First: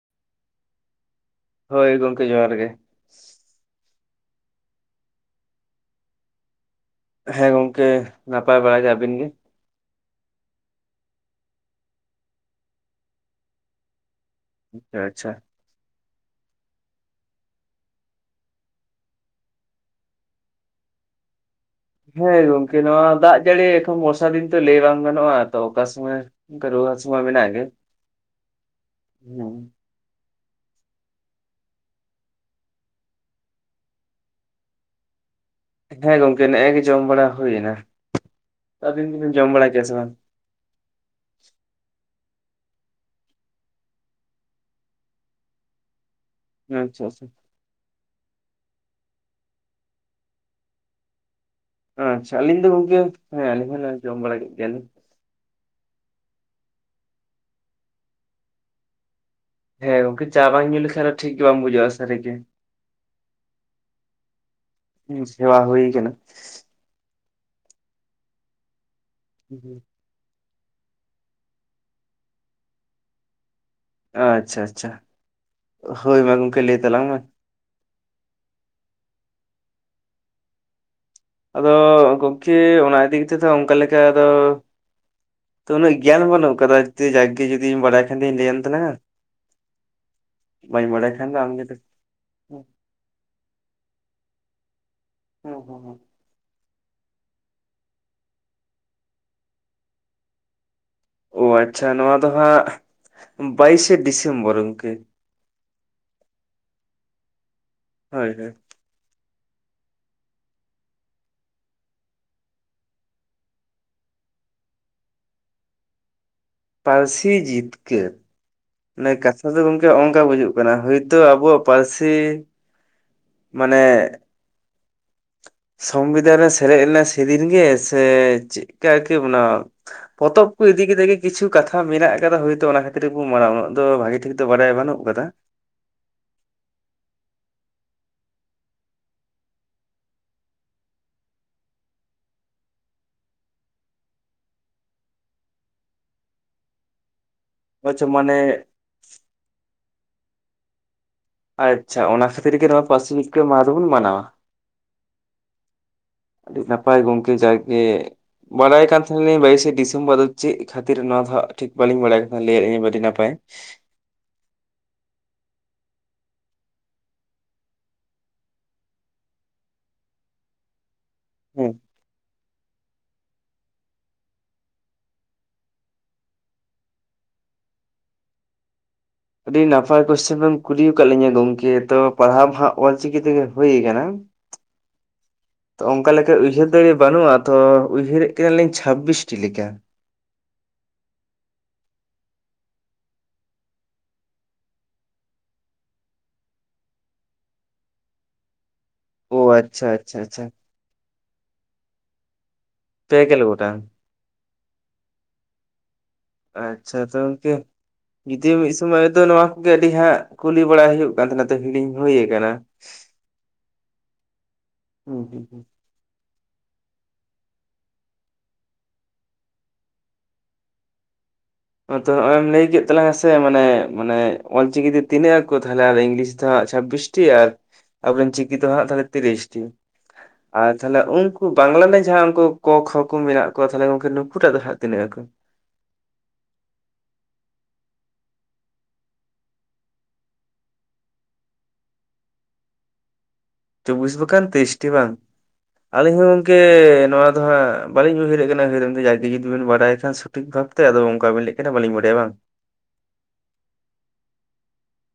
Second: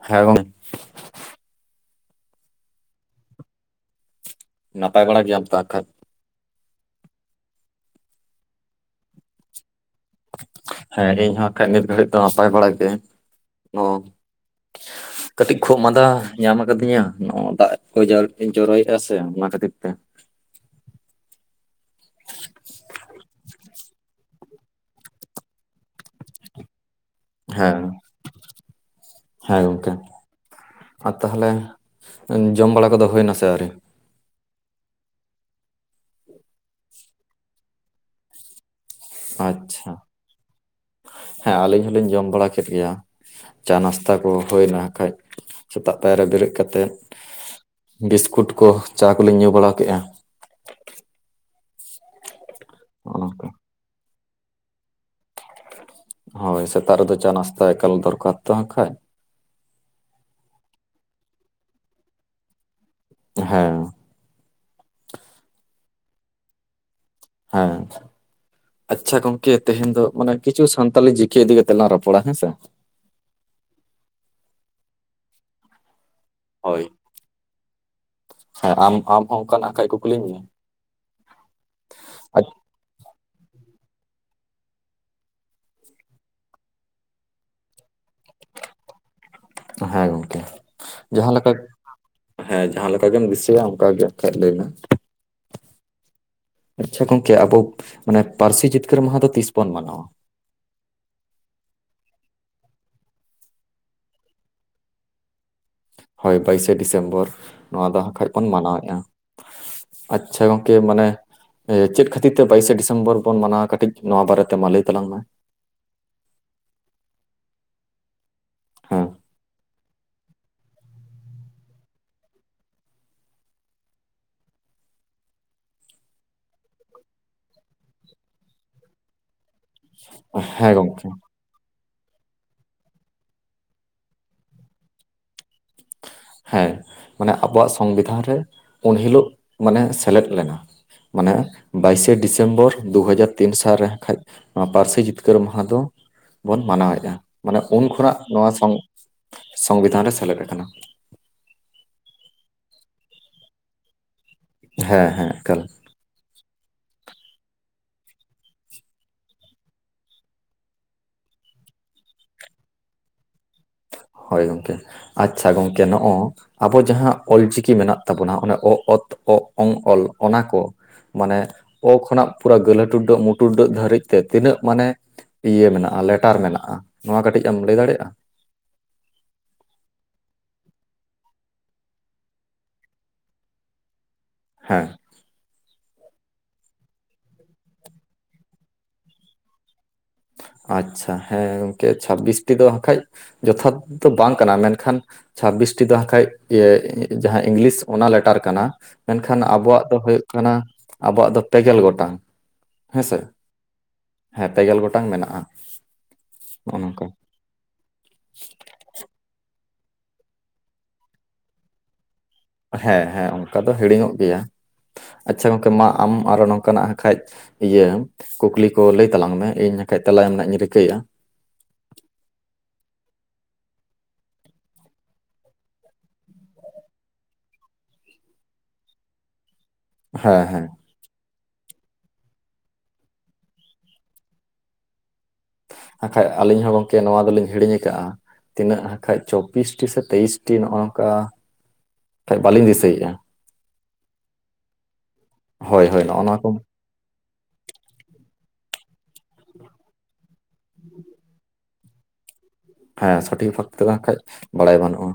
ᱦᱮᱸ ᱜᱚᱝ ᱦᱳᱭ ᱜᱚᱢᱠᱮ ᱡᱚᱦᱟᱨ ᱜᱮ ᱱᱟᱯᱟᱭ ᱵᱟᱲᱟ ᱜᱮᱟᱢ ᱛᱚ ᱦᱟᱜ ᱠᱷᱟᱡ? ᱦᱮᱸ ᱜᱚᱝᱠᱮ ᱱᱟᱯᱟᱭ ᱵᱟᱲᱟ ᱜᱮ ᱟᱹᱵᱤᱱ ᱜᱮ? ᱦᱮᱸ ᱤᱧ ᱦᱚᱸ ᱦᱟᱜᱠᱷᱟᱡ ᱱᱤᱛ ᱜᱷᱟᱹᱲᱤᱡ ᱫᱚ ᱱᱟᱯᱟᱭ ᱵᱟᱲᱟ ᱜᱮ ᱚ ᱟᱪᱪᱷᱟ ᱠᱟᱹᱴᱤᱡ ᱠᱷᱩᱜ ᱢᱟᱸᱫᱟ ᱧᱟᱢ ᱟᱠᱟᱫᱤᱧᱟ ᱱᱚᱜ ᱫᱟᱜ ᱠᱚ ᱡ ᱡᱚᱨᱚᱭᱮᱫᱼᱟ ᱥᱮ ᱚᱱᱟ ᱠᱷᱟᱹᱛᱤᱨ ᱛᱮ ᱦᱮᱸ ᱜᱚᱝᱠᱮ ᱱᱚᱣᱟ ᱫᱟᱜ ᱡᱟᱹᱲᱤ ᱮᱠᱷᱚᱱ ᱵᱚᱨᱥᱟ ᱫᱤᱱ ᱛᱚ ᱞᱟᱹᱭ ᱵᱟᱝ ᱜᱟᱱᱚᱜᱼᱟ ᱛᱚ ᱚᱠᱟ ᱥᱚᱢᱚᱭ ᱚᱱᱠᱟ ᱨᱩᱣᱟᱹ ᱦᱟᱥᱩ ᱢᱟ ᱢᱮᱱᱟᱜ ᱜᱮ ᱦᱮᱸ ᱦᱮᱸ ᱜᱚᱝᱠᱮ ᱟᱨ ᱛᱟᱦᱚᱞᱮ ᱡᱚᱢ ᱵᱟᱲᱟ ᱠᱚᱫᱚ ᱦᱩᱭᱱᱟᱥᱮ ᱟᱹᱣᱨᱤ? ᱦᱮᱸ ᱜᱚᱝᱠᱮ ᱱᱮᱜᱼᱮ ᱜᱮ ᱡᱚᱢ ᱵᱟᱲᱟ ᱦᱩᱭᱱᱟ ᱟᱹᱵᱤᱱ ᱫᱚᱵᱤᱱ ᱡᱚᱢ ᱵᱟᱲᱟ ᱠᱮᱜᱼᱟ ᱥᱮ ᱟᱪᱪᱷᱟ ᱵᱟᱝ? ᱦᱮᱸ ᱟᱹᱞᱤᱧ ᱦᱚᱞᱤᱧ ᱡᱚᱢ ᱵᱟᱲᱟ ᱠᱮᱫ ᱜᱮᱭᱟ ᱪᱟ ᱱᱟᱥᱛᱟ ᱠᱚ ᱦᱩᱭᱱᱟ ᱦᱟᱜᱠᱷᱟᱡ ᱥᱮᱛᱟᱜ ᱯᱟᱭᱟᱨ ᱨᱮ ᱵᱮᱨᱮᱫ ᱠᱟᱛᱮᱫ ᱟᱪᱪᱷᱟ ᱟᱪᱪᱷᱟ ᱵᱤᱥᱠᱩᱴ ᱠᱚ ᱪᱟ ᱠᱚᱞᱤᱧ ᱧᱩ ᱵᱟᱲᱟ ᱠᱮᱜᱼᱟ ᱟᱪᱪᱷᱟ ᱟᱞᱤᱧ ᱫᱚ ᱜᱚᱝᱠᱮ ᱦᱚᱜᱼᱚ ᱦᱮᱸ ᱱᱚᱝᱠᱟ ᱟᱹᱞᱤᱧ ᱦᱚᱸᱞᱤᱧ ᱡᱚᱢ ᱵᱟᱲᱟ ᱠᱮᱜ ᱜᱮᱭᱟ ᱞᱤᱧ ᱦᱳᱭ ᱥᱮᱛᱟᱜ ᱨᱮ ᱫᱚ ᱪᱟ ᱱᱟᱥᱛᱟ ᱮᱠᱟᱞ ᱫᱚᱨᱠᱟᱨ ᱛᱚ ᱦᱟᱸᱜ ᱠᱷᱟᱡ ᱦᱮᱸ ᱜᱚᱢᱠᱮ ᱪᱟ ᱵᱟᱝ ᱧᱩ ᱞᱮᱠᱷᱟᱱ ᱴᱷᱤᱠ ᱜᱮ ᱵᱟᱝ ᱵᱩᱡᱷᱟᱹᱜᱼᱟ ᱥᱟᱹᱨᱤ ᱜᱮ ᱦᱮᱸ ᱦᱩ ᱥᱮᱵᱟ ᱦᱩᱭ ᱠᱟᱱᱟ ᱦᱮᱸ ᱟᱪᱷᱟ ᱜᱚᱝᱠᱮ ᱛᱮᱦᱮᱧ ᱫᱚ ᱢᱟᱱᱮ ᱠᱤᱪᱷᱩ ᱥᱟᱱᱛᱟᱞᱤ ᱡᱤᱠᱮ ᱤᱫᱤ ᱠᱟᱛᱮᱜ ᱞᱟᱝ ᱨᱚᱯᱚᱲᱟ ᱦᱮᱸᱥᱮ᱾ ᱟᱪᱷᱟ ᱟᱪᱷᱟ ᱦᱳᱭ ᱢᱟ ᱜᱚᱝᱠᱮ ᱞᱟᱹᱭ ᱦᱳᱭ ᱛᱟᱞᱟᱝ ᱢᱮ? ᱦᱮᱸ ᱟᱢ ᱟᱢ ᱦᱚᱸ ᱚᱱᱠᱟᱱᱟᱜ ᱠᱷᱟᱱᱡ ᱠᱚ ᱠᱩᱠᱞᱤᱧ ᱢᱮ? ᱟᱫᱚ ᱜᱚᱢᱠᱮ ᱟᱪ- ᱚᱱᱟ ᱤᱫᱤ ᱠᱟᱛᱮᱫᱚ ᱚᱱᱠᱟ ᱞᱮᱠᱟ ᱫᱚ ᱛᱚ ᱩᱱᱟᱹᱜ ᱜᱮᱭᱟᱱ ᱵᱟᱹᱱᱩᱜ ᱟᱠᱟᱫᱟ ᱡᱮ ᱡᱟᱠ ᱜᱮ ᱡᱩᱫᱤᱧ ᱵᱟᱰᱟᱭ ᱠᱷᱟᱱ ᱡᱩᱫᱤᱧ ᱵᱟᱰᱟᱭ ᱠᱷᱟᱱ ᱫᱩᱧ ᱞᱟᱹᱭᱟᱢ ᱛᱟᱞᱟᱝᱼᱟ ᱦᱮᱸ ᱜᱚᱢᱠᱮ ᱠᱷᱟᱱ ᱡᱟᱦᱟᱸ ᱫᱚ ᱞᱮᱠᱟ ᱟᱢ ᱜᱮ ᱦᱮᱸ ᱡᱟᱦᱟᱸ ᱞᱮᱠᱟ ᱜᱮᱢ ᱫᱤᱥᱟᱹᱭᱟ ᱚᱱᱠᱟ ᱜᱮ ᱟᱠᱷᱟᱡ ᱞᱟᱹᱭ ᱢᱮ? ᱦᱩᱸ ᱦᱩᱸ ᱦᱩᱸ ᱟᱪᱷᱟ ᱜᱚᱝᱠᱮ ᱟᱵᱚ ᱢᱟᱱᱮ ᱯᱟᱹᱨᱥᱤ ᱡᱤᱛᱠᱟᱹᱨ ᱢᱟᱦᱟ ᱫᱚ ᱛᱤᱥ ᱵᱚᱱ ᱢᱟᱱᱟᱣᱟ? ᱚ ᱟᱪᱷᱟ ᱱᱚᱣᱟ ᱫᱚ ᱦᱟᱸᱜ ᱵᱟᱭᱤᱥᱮ ᱰᱤᱥᱮᱢᱵᱚᱨ ᱜᱚᱝᱠᱮ᱾ ᱦᱳᱭ ᱵᱟᱭᱤᱥᱮ ᱰᱤᱥᱮᱢᱵᱚᱨ ᱱᱚᱣᱟ ᱫᱚ ᱦᱟᱸ ᱠᱷᱷᱟᱡ ᱦᱳᱭ ᱵᱚᱱ ᱦᱳᱭ ᱢᱟᱱᱟᱣᱮᱜᱼᱟ᱾ ᱟᱪᱷᱟ ᱜᱚᱝᱠᱮ ᱢᱟᱱᱮ ᱪᱮᱫ ᱠᱷᱟᱹᱛᱤᱨ ᱛᱮ ᱵᱟᱭᱤᱥᱮ ᱰᱤᱥᱮᱢᱵᱚᱨ ᱵᱚᱱ ᱢᱟᱱᱟᱣᱟ ᱠᱟᱹᱴᱤᱡ ᱱᱚᱣᱟ ᱵᱟᱨᱮᱛᱮ ᱢᱟ ᱞᱟᱹᱭ ᱛᱟᱞᱟᱝ ᱢᱮ? ᱯᱟᱹᱨᱥᱤ ᱡᱤᱛᱠᱟᱹᱨ ᱦᱮᱸ ᱢᱟᱱᱮ ᱠᱟᱛᱷᱟ ᱫᱚ ᱜᱚᱝ ᱚᱱᱠᱟ ᱵᱩᱡᱩᱜ ᱠᱟᱱᱟ ᱦᱚᱭᱛᱚ ᱟᱵᱚᱣᱟᱜ ᱯᱟᱹᱨᱥᱤ ᱢᱟᱱᱮ ᱥᱚᱝᱵᱤᱫᱷᱟᱱ ᱨᱮ ᱥᱮᱞᱮᱫ ᱞᱮᱱᱟ ᱥᱮᱫᱤᱱ ᱜᱮ ᱥᱮ ᱪᱮᱫᱠᱟᱠᱤ ᱚᱱᱟ ᱯᱚᱛᱚᱵ ᱠᱚ ᱦᱮᱸ ᱤᱫᱤ ᱜᱚᱝᱠᱮ ᱠᱮᱫᱮ ᱜᱮ ᱠᱤᱪᱷᱩ ᱠᱟᱛᱷᱟ ᱠᱷᱟ ᱢᱮᱱᱟᱜ ᱟᱠᱟᱫᱟ ᱦᱚᱭᱛᱚ ᱚᱱᱟ ᱠᱷᱟᱹᱛᱤᱨ ᱜᱮᱵᱚ ᱩᱱᱟᱹᱜ ᱫᱚ ᱵᱷᱟᱹᱜᱤ ᱴᱷᱤᱠ ᱫᱚ ᱵᱟᱰᱟᱭ ᱵᱟᱹᱱᱩᱜ ᱟᱠᱟᱫᱟ ᱦᱮᱸ ᱢᱟᱱᱮ ᱟᱵᱚᱣᱟᱜ ᱥᱚᱝᱵᱤᱫᱷᱟᱱ ᱨᱮ ᱩᱱ ᱦᱤᱞᱩᱜ ᱢᱟᱱᱮ ᱥᱮᱞᱮᱫ ᱞᱮᱱᱟ ᱢᱟᱱᱮ ᱵᱟᱭᱤᱥᱮ ᱰᱤᱥᱮᱢᱵᱚᱨ ᱫᱩ ᱦᱟᱡᱟᱨ ᱛᱤᱱ ᱥᱟᱨᱮ ᱠᱷᱟᱡ ᱱᱚᱣᱟ ᱯᱟᱹᱨᱥᱤ ᱡᱤᱛᱠᱟᱹᱨ ᱢᱟᱦᱟ ᱫᱚ ᱵᱚᱱ ᱢᱟᱱᱟᱣᱮᱜᱼᱟ ᱢᱟᱱᱮ ᱩᱱ ᱟᱪᱪᱷᱟ ᱠᱷᱚᱱᱟᱜ ᱢᱟᱱᱮ ᱱᱚᱣᱟ ᱥᱚᱝ ᱥᱚᱝᱵᱤᱫᱷᱟᱱ ᱨᱮ ᱥᱮᱞᱮᱫ ᱟᱠᱟᱱᱟ ᱟᱪᱷᱟ ᱚᱱᱟ ᱠᱷᱟᱹᱛᱤᱨ ᱜᱮ ᱱᱚᱣᱟ ᱯᱟᱹᱨᱥᱤ ᱡᱤᱛᱠᱟᱨ ᱢᱟᱦᱟ ᱫᱚᱵᱚᱱ ᱢᱟᱱᱟᱣᱟ ᱦᱮᱸ ᱦᱮᱸ ᱮᱠᱟᱞ ᱟᱹᱰᱤᱜ ᱱᱟᱯᱟᱭ ᱜᱚᱝᱠᱮ ᱡᱟᱭ ᱜᱮ ᱵᱟᱰᱟᱭ ᱠᱟᱱ ᱛᱟᱦᱮᱱᱟ ᱞᱤᱧ ᱵᱟᱭᱤᱥᱮ ᱰᱤᱥᱮᱢᱵᱚᱨ ᱫᱚ ᱪᱮᱫ ᱠᱷᱟᱹᱛᱤᱨ ᱱᱚᱣᱟ ᱫᱚ ᱴᱷᱤᱠ ᱵᱟᱹᱞᱤᱧ ᱵᱟᱲᱟᱭ ᱠᱟᱱᱟ ᱞᱟᱹᱭᱮᱫ ᱟᱹᱰᱤ ᱱᱟᱯᱟᱭ ᱯᱟᱭ ᱦᱚᱭ ᱜᱚᱝᱠᱮ ᱟᱪᱪᱷᱟ ᱜᱚᱝᱠᱮ ᱱᱚᱜᱼᱚ ᱟᱵᱚ ᱡᱟᱦᱟᱸ ᱚᱞᱪᱤᱠᱤ ᱢᱮᱱᱟᱜ ᱛᱟᱵᱚᱱᱟ ᱚᱱᱟ ᱚ ᱛ ᱜ ᱝ ᱞ ᱚᱱᱟ ᱠᱚ ᱢᱟᱱᱮ ᱦᱮᱸ ᱚ ᱠᱷᱚᱱᱟᱜ ᱯᱩᱨᱟᱹ ᱜᱟᱹᱞᱦᱟᱹ ᱴᱩᱰᱟᱹᱜ ᱢᱩᱴᱩᱰᱟᱹᱜ ᱫᱷᱟᱹᱨᱤᱡ ᱛᱮ ᱛᱤᱱᱟᱹᱜ ᱢᱟᱱᱮ ᱤᱭᱟᱹ ᱢᱮᱱᱟᱜᱼᱟ ᱞᱮᱴᱟᱨ ᱢᱮᱱᱟᱜᱼᱟ ᱱᱚᱣᱟ ᱠᱟᱹᱴᱤᱡ ᱮᱢ ᱞᱟᱹᱭ ᱫᱟᱲᱮᱭᱟᱜᱼᱟ ᱟᱹᱰᱤ ᱱᱟᱯᱟᱭ ᱠᱩᱥᱪᱮᱱᱮᱢ ᱠᱩᱞᱤ ᱟᱠᱟᱫ ᱞᱤᱧᱟᱹ ᱜᱚᱢᱠᱮ ᱛᱚ ᱯᱟᱲᱦᱟᱣ ᱢᱟ ᱦᱟᱸᱜ ᱚᱞᱪᱤᱠᱤ ᱛᱮᱜᱮ ᱦᱩᱭ ᱠᱟᱱᱟ ᱦᱮᱸ ᱛᱚ ᱚᱱᱠᱟ ᱞᱮᱠᱟ ᱩᱭᱦᱟᱹᱨ ᱫᱟᱲᱮ ᱵᱟᱹᱱᱩᱜᱼᱟ ᱛᱚ ᱩᱭᱦᱟᱹᱨᱮᱜ ᱜᱮᱭᱟᱞᱤᱧ ᱪᱷᱟᱵ ᱵᱤᱥᱴᱤ ᱞᱮᱠᱟ ᱟᱪᱪᱷᱟ ᱦᱮᱸ ᱜᱚᱢᱠᱮ ᱪᱷᱟᱵᱤᱥᱴᱤ ᱫᱚ ᱵᱟᱠᱷᱟᱡ ᱡᱚᱛᱷᱟᱛ ᱫᱚ ᱵᱟᱝ ᱠᱟᱱᱟ ᱢᱮᱱᱠᱷᱟᱱ ᱪᱷᱟᱵᱤᱥᱴᱤ ᱫᱚᱟᱸ ᱠᱷᱟᱡ ᱡᱟᱦᱟᱸ ᱤᱝᱞᱤᱥ ᱚᱱᱟ ᱞᱮᱴᱟᱨ ᱠᱟᱱᱟ ᱚ ᱢᱮᱱᱠᱷᱟᱱ ᱟᱵᱚᱣᱟᱜ ᱟᱪᱪᱷᱟ ᱫᱚ ᱟᱪᱪᱷᱟ ᱦᱩᱭᱩᱜ ᱟᱪᱪᱷᱟ ᱠᱟᱱᱟ ᱟᱵᱚᱣᱟᱜ ᱫᱚ ᱯᱮᱜᱮᱞ ᱜᱚᱴᱟᱝ ᱦᱮᱸ ᱥᱮ ᱯᱮᱜᱮᱞ ᱜᱚᱴᱟᱝ ᱦᱮᱸ ᱯᱮᱜᱮᱞ ᱜᱚᱴᱟᱝ ᱢᱮᱱᱟᱜᱼᱟ ᱱᱚᱜᱼᱚ ᱟᱪᱪᱷᱟ ᱱᱚᱝᱠᱟ ᱛᱚᱝᱠᱮ ᱡᱩᱫᱤ ᱢᱤᱫ ᱥᱚᱢᱚᱭ ᱫᱚ ᱱᱚᱣᱟ ᱠᱚᱜᱮ ᱟᱹᱰᱤ ᱦᱟᱸᱜ ᱠᱩᱞᱤ ᱵᱟᱲᱟᱭ ᱦᱩᱭᱩᱜ ᱠᱟᱱ ᱛᱟᱦᱮᱱᱟ ᱛᱚ ᱦᱤᱲᱤᱧ ᱦᱩᱭ ᱟᱠᱟᱱᱟ ᱦᱮᱸ ᱦᱮᱸ ᱚᱱᱠᱟ ᱫᱚ ᱦᱤᱲᱤᱧᱚᱜ ᱜᱮᱭᱟ ᱦᱩᱸ ᱦᱩᱸ ᱟᱪᱪᱷᱟ ᱦᱩᱸ ᱜᱚᱝᱠᱮ ᱢᱟ ᱟᱢ ᱟᱨᱚ ᱱᱚᱝᱠᱟᱱᱟᱜ ᱠᱷᱟᱡ ᱤᱭᱟᱹ ᱠᱩᱠᱞᱤ ᱠᱚ ᱞᱟᱹᱭ ᱛᱟᱞᱟᱝ ᱢᱮ ᱤᱧ ᱵᱟᱠᱷᱟᱡ ᱛᱮᱞᱟ ᱮᱢ ᱨᱮᱱᱟᱜ ᱤᱧ ᱨᱤᱠᱟᱹᱭᱟ ᱛᱚ ᱱᱚ ᱚᱭᱮᱢ ᱞᱟᱹᱭ ᱠᱮᱫ ᱛᱟᱞᱟᱝᱟ ᱥᱮ ᱢᱟᱱᱮ ᱢᱟᱱᱮ ᱚᱞᱪᱤᱠᱤ ᱛᱮ ᱛᱤᱱᱟᱹᱜ ᱟᱠᱷᱚ ᱛᱟᱦᱚᱞᱮ ᱟᱨ ᱤᱝᱞᱤᱥ ᱫᱚ ᱦᱟᱸᱜ ᱪᱷᱟᱵᱤᱥ ᱟᱨ ᱟᱵᱚᱨᱤᱱ ᱪᱤᱠᱤ ᱫᱚ ᱦᱟᱸᱜ ᱛᱟᱦᱚᱞᱮ ᱛᱤᱨᱤᱥᱴᱤ ᱦᱮᱸ ᱟᱨ ᱦᱮᱸ ᱛᱟᱦᱚᱞᱮ ᱩᱱᱠᱩ ᱵᱟᱝᱞᱟ ᱨᱮᱱ ᱡᱟᱦᱟᱸ ᱩᱱᱠᱩ ᱠᱚ ᱠᱷᱚ ᱠᱚ ᱢᱮᱱᱟᱜ ᱠᱚᱣᱟ ᱛᱟᱦᱚᱞᱮ ᱜᱚᱢᱠᱮ ᱱᱩᱠᱩᱴᱟᱜ ᱫᱚ ᱦᱟᱸᱜ ᱛᱤᱱᱟᱹᱜ ᱟᱠᱚ ᱟᱠᱷᱟᱡ ᱟᱹᱞᱤᱧ ᱦᱚᱸ ᱜᱚᱝᱠᱮ ᱱᱚᱣᱟ ᱫᱚᱞᱤᱧ ᱦᱤᱲᱤᱧ ᱟᱠᱟᱜᱼᱟ᱾ ᱛᱤᱱᱟᱹᱜ ᱦᱟᱠᱷᱟᱡ ᱪᱚᱵᱵᱤᱥᱴᱤ ᱥᱮ ᱛᱮᱭᱤᱥᱴᱤ ᱱᱚᱜᱼᱚ ᱱᱚᱝᱠᱟ ᱠᱷᱟᱡ ᱵᱟᱹᱞᱤᱧ ᱫᱤᱥᱟᱹᱭᱮᱫᱼᱟ ᱪᱳᱵᱵᱤᱥ ᱵᱟᱠᱷᱟᱱ ᱛᱤᱨᱤᱥᱴᱤ ᱵᱟᱝ ᱦᱳᱭ ᱦᱳᱭ ᱟᱹᱞᱤᱧ ᱱᱚᱜᱼᱚ ᱦᱚᱸ ᱱᱚᱣᱟ ᱠᱚ ᱜᱚᱝᱠᱮ ᱱᱚᱣᱟ ᱫᱚ ᱦᱟᱸᱜ ᱵᱟᱹᱞᱤᱧ ᱩᱭᱦᱟᱹᱨᱮᱫ ᱠᱟᱱᱟ ᱩᱦᱟᱹᱨ ᱡᱟᱜᱮ ᱡᱩᱫᱤᱵᱱ ᱵᱟᱲᱟᱭ ᱠᱷᱟᱱ ᱥᱚᱴᱷᱤᱠ ᱵᱷᱟᱵᱛᱮ ᱟᱫᱚ ᱚᱱᱠᱟᱵᱤᱱ ᱞᱟᱹᱭ ᱠᱮᱫᱟ ᱵᱟᱞᱤᱧ ᱵᱟᱰᱟᱭᱟ ᱵᱟᱝ ᱦᱮᱸ ᱥᱚᱴᱷᱤᱠ ᱵᱷᱟᱯ ᱛᱮ ᱫᱚ ᱠᱷᱟᱡ ᱵᱟᱲᱟᱭ ᱵᱟᱹᱱᱩᱜᱼᱟ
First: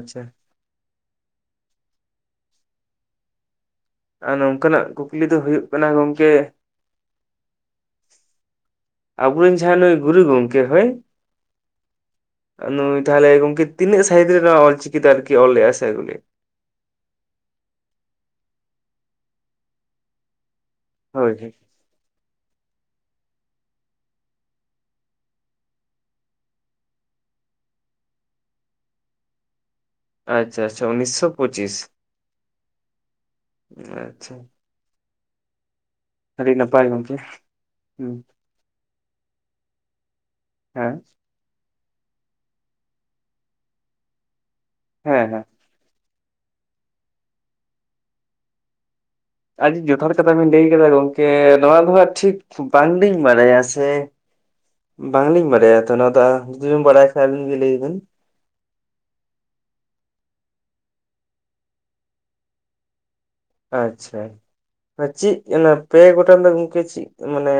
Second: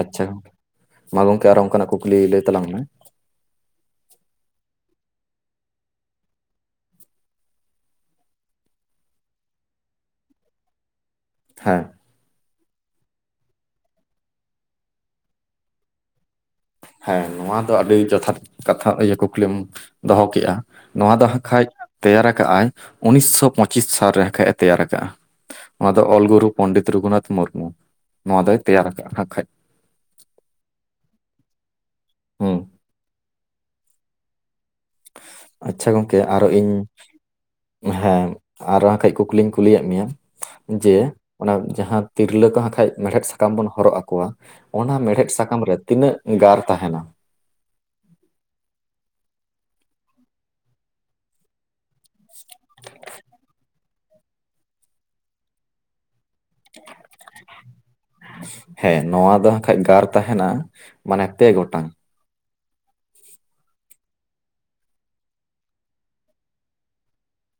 ᱟᱪᱪᱷᱟ ᱢᱟ ᱜᱚᱢᱠᱮ ᱟᱨᱦᱚ ᱚᱱᱠᱟᱱᱟᱜ ᱠᱩᱠᱞᱤ ᱞᱟᱹᱭ ᱛᱟᱞᱟᱝ ᱢᱮ ᱟ ᱱᱚᱝᱠᱟᱱᱟᱜ ᱠᱩᱠᱞᱤ ᱫᱚ ᱦᱩᱭᱩᱜ ᱠᱟᱱᱟ ᱜᱚᱝᱠᱮ ᱟᱵᱚᱨᱮᱱ ᱡᱟᱦᱟᱸᱭ ᱱᱩᱭ ᱜᱩᱨᱩ ᱜᱚᱢᱠᱮ ᱦᱚᱭ ᱦᱮᱸ ᱱᱩᱭ ᱛᱟᱦᱚᱞᱮ ᱜᱚᱝᱠᱮ ᱛᱤᱱᱟᱹᱜ ᱥᱟᱦᱤᱛ ᱨᱮ ᱚᱞᱪᱤᱠᱤᱛᱮ ᱟᱨᱠᱤ ᱚᱞ ᱞᱮᱜᱼᱟ ᱥᱮ ᱟᱜᱩᱞᱮᱜ ᱦᱮᱸ ᱱᱚᱣᱟ ᱫᱚ ᱟᱹᱰᱤ ᱡᱚᱛᱷᱟᱛ ᱠᱟᱛᱷᱟ ᱤᱭᱟᱹ ᱠᱩᱠᱞᱤᱢ ᱫᱚᱦᱚ ᱠᱮᱫᱼᱟ ᱱᱚᱣᱟ ᱫᱚ ᱦᱳᱭ ᱦᱟᱸᱜ ᱦᱳᱭ ᱠᱷᱟᱡ ᱛᱮᱭᱟᱨ ᱠᱟᱜᱼ ᱟᱭ ᱩᱱᱤᱥᱥᱚ ᱯᱳᱪᱤᱥ ᱥᱟᱞ ᱨᱮ ᱠᱟᱱᱡ ᱮ ᱛᱮᱭᱟᱨ ᱟᱠᱟᱜᱼᱟ ᱱᱚᱣᱟ ᱫᱚ ᱚᱞᱜᱩᱨᱩ ᱯᱚᱱᱰᱤᱛ ᱨᱚᱜᱷᱩᱱᱟᱛᱷ ᱢᱩᱨᱢᱩ ᱱᱚᱣᱟ ᱫᱚᱭ ᱛᱮᱭᱟᱨ ᱟᱠᱟᱜᱼᱟ ᱟᱸᱜ ᱠᱷᱟᱡ ᱟᱪᱪᱷᱟ ᱟᱪᱪᱷᱟ ᱩᱱᱤᱥᱥᱚ ᱯᱳᱪᱤᱥ ᱦᱩᱸ ᱚ ᱟᱪᱪᱷᱟ ᱟᱪᱪᱷᱟ ᱜᱚᱝᱠᱮ ᱟᱨᱚ ᱟᱹᱰᱤ ᱤᱧ ᱱᱟᱯᱟᱭ ᱜᱚᱝᱠᱮ ᱦᱩᱸ ᱦᱮᱸ ᱟᱨ ᱦᱚᱸ ᱟᱠᱷᱟᱡ ᱠᱩᱠᱞᱤᱧ ᱠᱩᱞᱤᱭᱮᱫ ᱢᱮᱭᱟ ᱦᱮᱸ ᱡᱮ ᱚᱱᱟ ᱡᱟᱦᱟᱸ ᱛᱤᱨᱞᱟᱹ ᱠᱚ ᱠᱷᱟᱱ ᱢᱮᱲᱦᱮᱫ ᱥᱟᱠᱟᱢ ᱵᱚᱱ ᱦᱚᱨᱚᱜ ᱟᱠᱚᱣᱟ ᱚᱱᱟ ᱦᱮᱸ ᱢᱮᱲᱦᱮᱫ ᱦᱮᱸ ᱥᱟᱠᱟᱢ ᱨᱮ ᱛᱤᱱᱟᱹᱜ ᱜᱟᱨ ᱛᱟᱦᱮᱱᱟ ᱟᱹᱰᱤ ᱡᱚᱛᱷᱟᱛ ᱠᱟᱛᱷᱟ ᱵᱮᱱ ᱞᱟᱹᱭ ᱠᱮᱫᱫᱟ ᱜᱚᱢᱠᱮ ᱱᱚᱣᱟ ᱫᱚᱦᱟᱸᱜ ᱴᱷᱤᱠ ᱵᱟᱝᱞᱤᱧ ᱵᱟᱲᱟᱭᱟ ᱥᱮ ᱵᱟᱝᱞᱤᱧ ᱵᱟᱲᱟᱭᱟ ᱛᱚ ᱱᱚᱣᱟ ᱫᱚ ᱡᱩᱫᱩ ᱵᱤᱱ ᱵᱟᱲᱟᱭ ᱠᱷᱟᱱ ᱜᱮ ᱞᱟᱹᱭ ᱵᱤᱱ ᱦᱮᱸ ᱱᱚᱣᱟ ᱫᱚ ᱦᱟᱸᱜᱠᱷᱟᱡ ᱜᱟᱨ ᱛᱟᱦᱮᱱᱟ ᱢᱟᱱᱮ ᱯᱮ ᱜᱚᱴᱟᱝ ᱚ ᱟᱪᱪᱷᱟ ᱪᱤᱜ ᱚᱱᱟ ᱯᱮ ᱜᱚᱴᱟᱝ ᱫᱚ ᱜᱚᱝᱠᱮ ᱪᱤᱜ ᱢᱟᱱᱮ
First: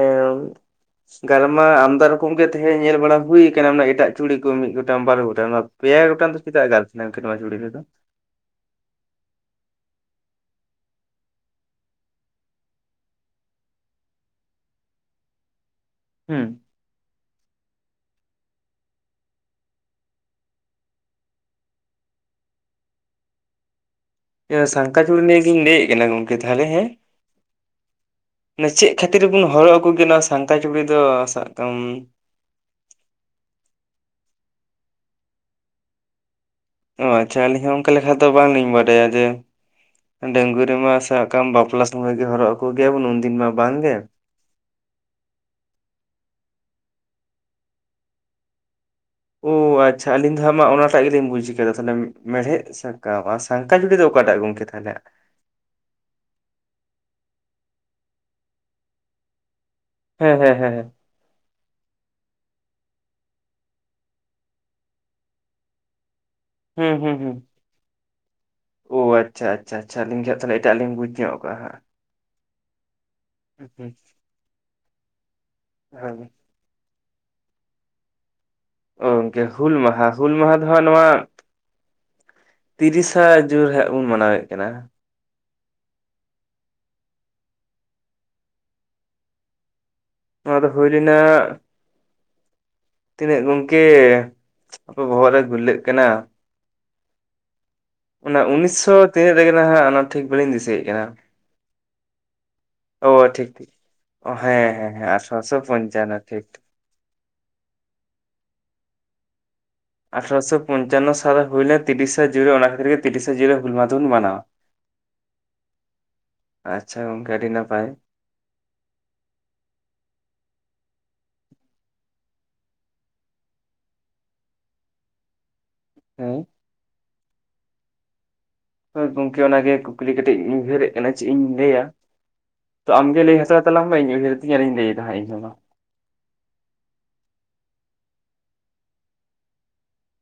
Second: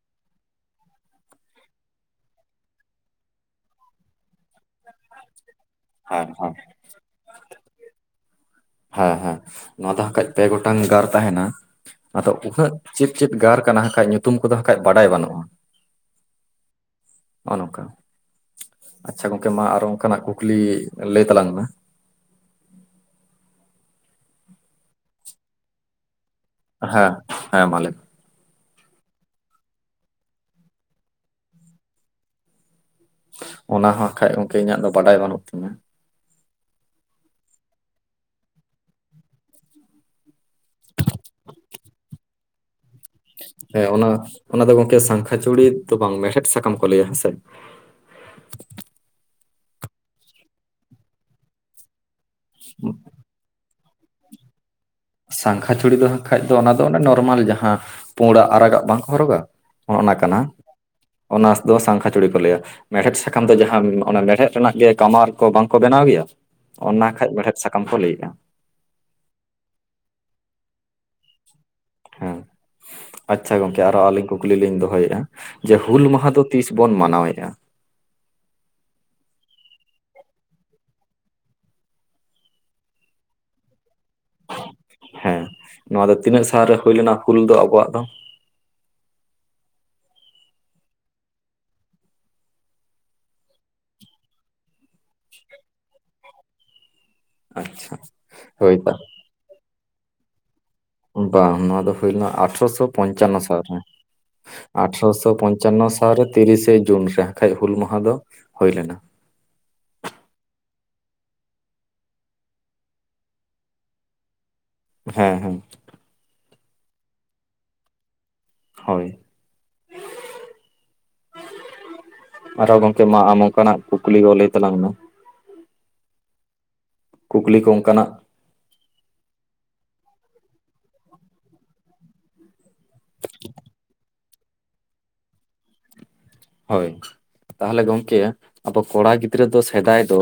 ᱜᱟᱞᱢᱟ ᱟᱢᱫᱟ ᱨᱚᱠᱚᱢ ᱜᱮ ᱛᱟᱦᱮᱸ ᱧᱮᱞ ᱵᱟᱲᱟ ᱦᱩᱭ ᱟᱠᱟᱱᱟ ᱮᱴᱟᱜ ᱪᱩᱲᱤ ᱠᱚ ᱢᱤᱫ ᱜᱚᱴᱟᱝ ᱵᱟᱨ ᱜᱚᱴᱟᱝ ᱯᱮᱭᱟ ᱦᱮᱸ ᱜᱚᱴᱟᱝ ᱫᱚ ᱦᱮᱸ ᱪᱮᱫᱟᱜ ᱜᱟᱨ ᱛᱟᱦᱮᱱᱟ ᱱᱚᱣᱟ ᱡᱩᱲ ᱨᱮ ᱫᱚ ᱦᱮᱸ ᱦᱮᱸ ᱱᱚᱣᱟ ᱫᱚ ᱦᱟᱸᱜ ᱠᱷᱟᱹᱡ ᱯᱮ ᱜᱚᱴᱟᱝ ᱜᱟᱨ ᱛᱟᱦᱮᱱᱟ ᱟᱫᱚ ᱩᱱᱟᱹᱜ ᱪᱮᱫ ᱪᱮᱫ ᱜᱟᱨ ᱠᱟᱱᱟ ᱦᱟᱸᱜ ᱠᱷᱟᱡ ᱧᱩᱛᱩᱢ ᱠᱚᱫᱚ ᱦᱟᱸᱜᱠᱷᱟᱡ ᱵᱟᱰᱟᱭ ᱵᱟᱹᱱᱩᱜᱼᱟ᱾ ᱩᱸ ᱚ ᱱᱚᱝᱠᱟ ᱟᱪᱪᱷᱟ ᱜᱚᱝᱠᱮ ᱢᱟ ᱟᱨᱚ ᱚᱱᱠᱟᱱᱟᱜ ᱠᱩᱠᱞᱤ ᱮ ᱞᱟᱹᱭ ᱛᱟᱞᱟᱝ ᱢᱮ? ᱤᱭᱟᱹ ᱥᱟᱝᱠᱟ ᱪᱩᱲᱤ ᱱᱤᱭᱟᱹ ᱜᱤᱧ ᱞᱟᱹᱭᱮᱜ ᱠᱟᱱᱟ ᱜᱚᱝᱠᱮ ᱛᱟᱦᱞᱮ ᱦᱮᱸ᱾ ᱦᱮᱸ ᱢᱟ ᱞᱟᱹᱭ ᱢᱮ᱾ ᱢᱟᱱᱮ ᱪᱮᱜ ᱠᱷᱟᱹᱛᱤᱨ ᱵᱩᱱ ᱦᱚᱨᱚᱜ ᱟᱠᱚ ᱨᱮᱭᱟ ᱱᱚᱣᱟ ᱥᱟᱝᱠᱟ ᱪᱩᱲᱤ ᱫᱚ ᱥᱟᱵ ᱠᱟᱜᱟᱢ ᱚᱱᱟ ᱦᱚᱸ ᱠᱷᱟᱡ ᱜᱚᱝᱠᱮ ᱤᱧᱟᱜ ᱫᱚ ᱵᱟᱰᱟᱭ ᱵᱟᱱᱩᱜ ᱛᱤᱧᱟ᱾ ᱚ ᱟᱪᱪᱷᱟ ᱟᱹᱞᱤᱧ ᱦᱚᱸ ᱚᱱᱠᱟ ᱞᱮᱠᱷᱟ ᱫᱚ ᱵᱟᱝ ᱞᱤᱧ ᱵᱟᱰᱟᱭᱟ ᱡᱮ ᱰᱟᱹᱝᱜᱽᱣᱟᱹ ᱨᱮᱢᱟ ᱥᱟᱵ ᱠᱟᱢ ᱵᱟᱯᱞᱟ ᱥᱚᱢᱚᱭ ᱜᱮ ᱦᱚᱨᱚᱜ ᱟᱠᱚ ᱜᱮᱭᱟ ᱵᱚᱱ ᱩᱱ ᱦᱮᱸ ᱚᱱᱟ ᱚᱱᱟ ᱫᱚ ᱜᱚᱝᱠᱮ ᱥᱟᱝᱠᱷᱟ ᱪᱩᱲᱤ ᱫᱚ ᱵᱟᱝ ᱢᱮᱬᱦᱮᱫ ᱥᱟᱠᱟᱢ ᱠᱚ ᱞᱟᱹᱭᱟ ᱦᱮᱸ ᱥᱮ᱾ ᱳᱻ ᱟᱪᱪᱷᱟ ᱟᱹᱞᱤᱧ ᱫᱚ ᱦᱟᱸᱜ ᱢᱟ ᱚᱱᱟ ᱴᱟᱜ ᱜᱤᱞᱤᱧ ᱵᱩᱡᱽ ᱠᱟᱫᱟ ᱛᱟᱦᱚᱞᱮ ᱢᱮᱲᱦᱮᱸᱫ ᱥᱟᱠᱟᱢ ᱥᱟ ᱥᱟᱝᱠᱷᱟ ᱡᱩᱲᱤ ᱫᱚ ᱚᱠᱟᱴᱟᱜ ᱜᱚᱝᱠᱮ ᱛᱟᱦᱮᱞᱮᱜ? ᱥᱟᱸᱠᱷᱟ ᱪᱷᱩᱲᱤ ᱫᱚ ᱦᱟᱸᱜ ᱠᱷᱟᱡ ᱫᱚ ᱚᱱᱟ ᱫᱚ ᱚᱱᱟ ᱱᱚᱨᱢᱟᱞ ᱡᱟᱦᱟᱸ ᱯᱩᱸᱲᱟᱜ ᱟᱨᱟᱜᱟᱜ ᱵᱟᱝ ᱠᱚ ᱦᱚᱨᱚᱜᱟ᱾ ᱚᱜ ᱚᱱᱟ ᱦᱮᱸ ᱠᱟᱱᱟ ᱦᱮᱸ ᱦᱮᱸ ᱚᱱᱟᱥ ᱫᱚ ᱥᱟᱝᱠᱷᱟ ᱪᱩᱲᱤ ᱠᱚ ᱞᱟᱹᱭᱟ᱾ ᱢᱮᱬᱦᱮᱫ ᱥᱟᱠᱟᱢ ᱫᱚ ᱡᱟᱦᱟᱸ ᱚᱱᱟ ᱢᱮᱬᱦᱮᱫ ᱨᱮᱱᱟᱜ ᱜᱮ ᱠᱟᱢᱟᱨ ᱠᱚ ᱵᱟᱝ ᱠᱚ ᱵᱮᱱᱟᱣ ᱜᱮᱭᱟ ᱚᱱᱟ ᱠᱷᱟᱡ ᱢᱮᱬᱦᱮᱫ ᱥᱟᱠᱟᱢ ᱠᱚ ᱞᱟᱹᱭᱮᱜ-ᱟ᱾ ᱳᱻ ᱟᱪᱪᱷᱟ ᱟᱪᱷᱟ ᱪᱷᱟ ᱟᱹᱞᱤᱧ ᱜᱮ ᱦᱟᱸᱜ ᱛᱟᱦᱚᱞᱮ ᱮᱴᱟᱜ ᱞᱤᱧ ᱵᱩᱡᱽ ᱧᱚᱜ ᱠᱟᱜ-ᱟ ᱦᱟᱸᱜ ᱦᱮᱸ ᱟᱪᱪᱷᱟ ᱜᱚᱝᱠᱮ ᱟᱨᱚ ᱟᱞᱤᱧ ᱠᱩᱠᱞᱤ ᱞᱤᱧ ᱫᱚᱦᱚᱭᱮᱜ-ᱟ ᱡᱮ ᱦᱩᱞ ᱦᱳᱭ ᱢᱟᱦᱟᱸ ᱫᱚ ᱛᱤᱥ ᱵᱚᱱ ᱢᱟᱱᱟᱣᱮᱜ-ᱟ? ᱚ ᱜᱚᱝᱠᱮ ᱦᱩᱞ ᱢᱟᱦᱟᱸ ᱦᱩᱞ ᱢᱟᱦᱟᱸ ᱫᱚ ᱦᱟᱸᱜ ᱱᱚᱣᱟ ᱛᱤᱨᱤᱥᱟ ᱡᱩ ᱦᱮᱡ ᱟᱵᱚᱵᱩᱱ ᱢᱟᱱᱟᱣᱮᱜ ᱠᱟᱱᱟ᱾ ᱦᱮᱸ ᱱᱚᱣᱟ ᱫᱚ ᱛᱤᱱᱟᱹᱜ ᱥᱟᱨ ᱨᱮ ᱦᱩᱭ ᱞᱮᱱᱟ ᱦᱩᱞ ᱫᱚ ᱟᱵᱚᱣᱟᱜ ᱫᱚ? ᱱᱚᱣᱟ ᱫᱚ ᱦᱩᱭ ᱞᱮᱱᱟ ᱛᱤᱱᱟᱹᱜ ᱜᱚᱢᱠᱮ ᱦᱟᱯᱮ ᱵᱚᱦᱚᱜ ᱨᱮ ᱜᱩᱨᱞᱟᱹᱜ ᱠᱟᱱᱟ᱾ ᱟᱪᱪᱷᱟ᱾ ᱚᱱᱟ ᱦᱳᱭ ᱛᱚ ᱩᱱᱤᱥᱥᱚ ᱛᱤᱱᱟᱹᱜ ᱨᱮᱜᱮ ᱱᱟᱦᱟᱸᱜ ᱟᱱᱟ ᱴᱷᱤᱠ ᱵᱟᱹᱞᱤᱧ ᱫᱤᱥᱟᱹᱭᱮᱜᱼᱼ ᱵᱟᱝ ᱱᱚᱣᱟ ᱫᱚ ᱦᱩᱭ ᱞᱮᱱᱟ ᱟᱴᱷᱨᱚᱥᱚ ᱚ ᱯᱚᱧᱪᱟᱱᱱᱚ ᱴᱷᱤᱠ ᱥᱟᱞ ᱴᱷᱤᱠ ᱨᱮ᱾ ᱚ ᱦᱮᱸ ᱦᱮᱸ ᱦᱮᱸ ᱟᱴᱷᱨᱚᱥᱚ ᱯᱚᱧᱪᱟᱱᱱᱚ ᱥᱟᱞ ᱨᱮ ᱴᱷᱤᱠ ᱴᱷᱤᱠ ᱛᱤᱨᱤᱥᱮ ᱡᱩᱱ ᱨᱮ ᱠᱷᱟᱡ ᱦᱩᱞ ᱢᱟᱦᱟᱹ ᱫᱚ ᱦᱳᱭ ᱞᱮᱱᱟ᱾ ᱟᱴᱷᱨᱚᱥᱚ ᱯᱚᱧᱪᱟᱱᱱᱚ ᱥᱟᱞ ᱨᱮ ᱦᱩᱭ ᱞᱮᱱ ᱛᱤᱨᱤᱥᱟ ᱡᱩᱱ ᱨᱮ ᱚᱱᱟ ᱠᱷᱟᱹᱛᱤᱨ ᱛᱤᱨᱤᱥᱟ ᱡᱩᱱ ᱨᱮ ᱦᱩᱞ ᱢᱟᱦᱟᱸ ᱫᱩᱵᱩᱱ ᱢᱟᱱᱟᱣᱟ᱾ ᱦᱮᱸ ᱦᱮᱸ᱾ ᱟᱪᱪᱷᱟ ᱜᱚᱢᱠᱮ ᱟᱹᱰᱤ ᱱᱟᱯᱟᱭ᱾ ᱦᱚᱭ᱾ ᱟᱨᱚ ᱜᱚᱢᱠᱮ ᱢᱟ ᱟᱢ ᱚᱱᱠᱟᱱᱟᱜ ᱠᱩᱠᱞᱤ ᱠᱚ ᱞᱟᱹᱭ ᱛᱟᱞᱟᱝ ᱢᱮ? ᱦᱩᱸ᱾ ᱠᱩᱠᱞᱤ ᱠᱚ ᱚᱱᱠᱟ ᱱᱟᱜ ᱦᱚᱭ ᱜᱚᱝᱠᱮ ᱚᱱᱟ ᱜᱮ ᱠᱩᱠᱞᱤ ᱠᱟᱹᱴᱤᱡ ᱤᱧ ᱩᱭᱦᱟᱹᱨᱮᱜ ᱠᱟᱱᱟ ᱪᱮᱜ ᱤᱧ ᱞᱟᱹᱭᱟ᱾ ᱛᱚ ᱟᱢ ᱜᱮ ᱞᱟᱹᱭ ᱦᱟᱛᱟᱲ ᱛᱟᱞᱟᱝ ᱢᱮ ᱤᱧ ᱩᱭᱦᱟᱹᱨ ᱤᱫᱤᱧ ᱟᱨᱤᱧ ᱞᱟᱹᱭ ᱫᱟ ᱦᱟᱸᱜ ᱤᱧ ᱦᱚᱸ ᱢᱟ᱾ ᱦᱳᱭ ᱛᱟᱦᱚᱞᱮ ᱜᱚᱝᱠᱮ ᱟᱵᱚ ᱠᱚᱲᱟ ᱜᱤᱫᱽᱨᱟᱹ ᱫᱚ ᱥᱮᱫᱟᱭ ᱫᱚᱼᱼ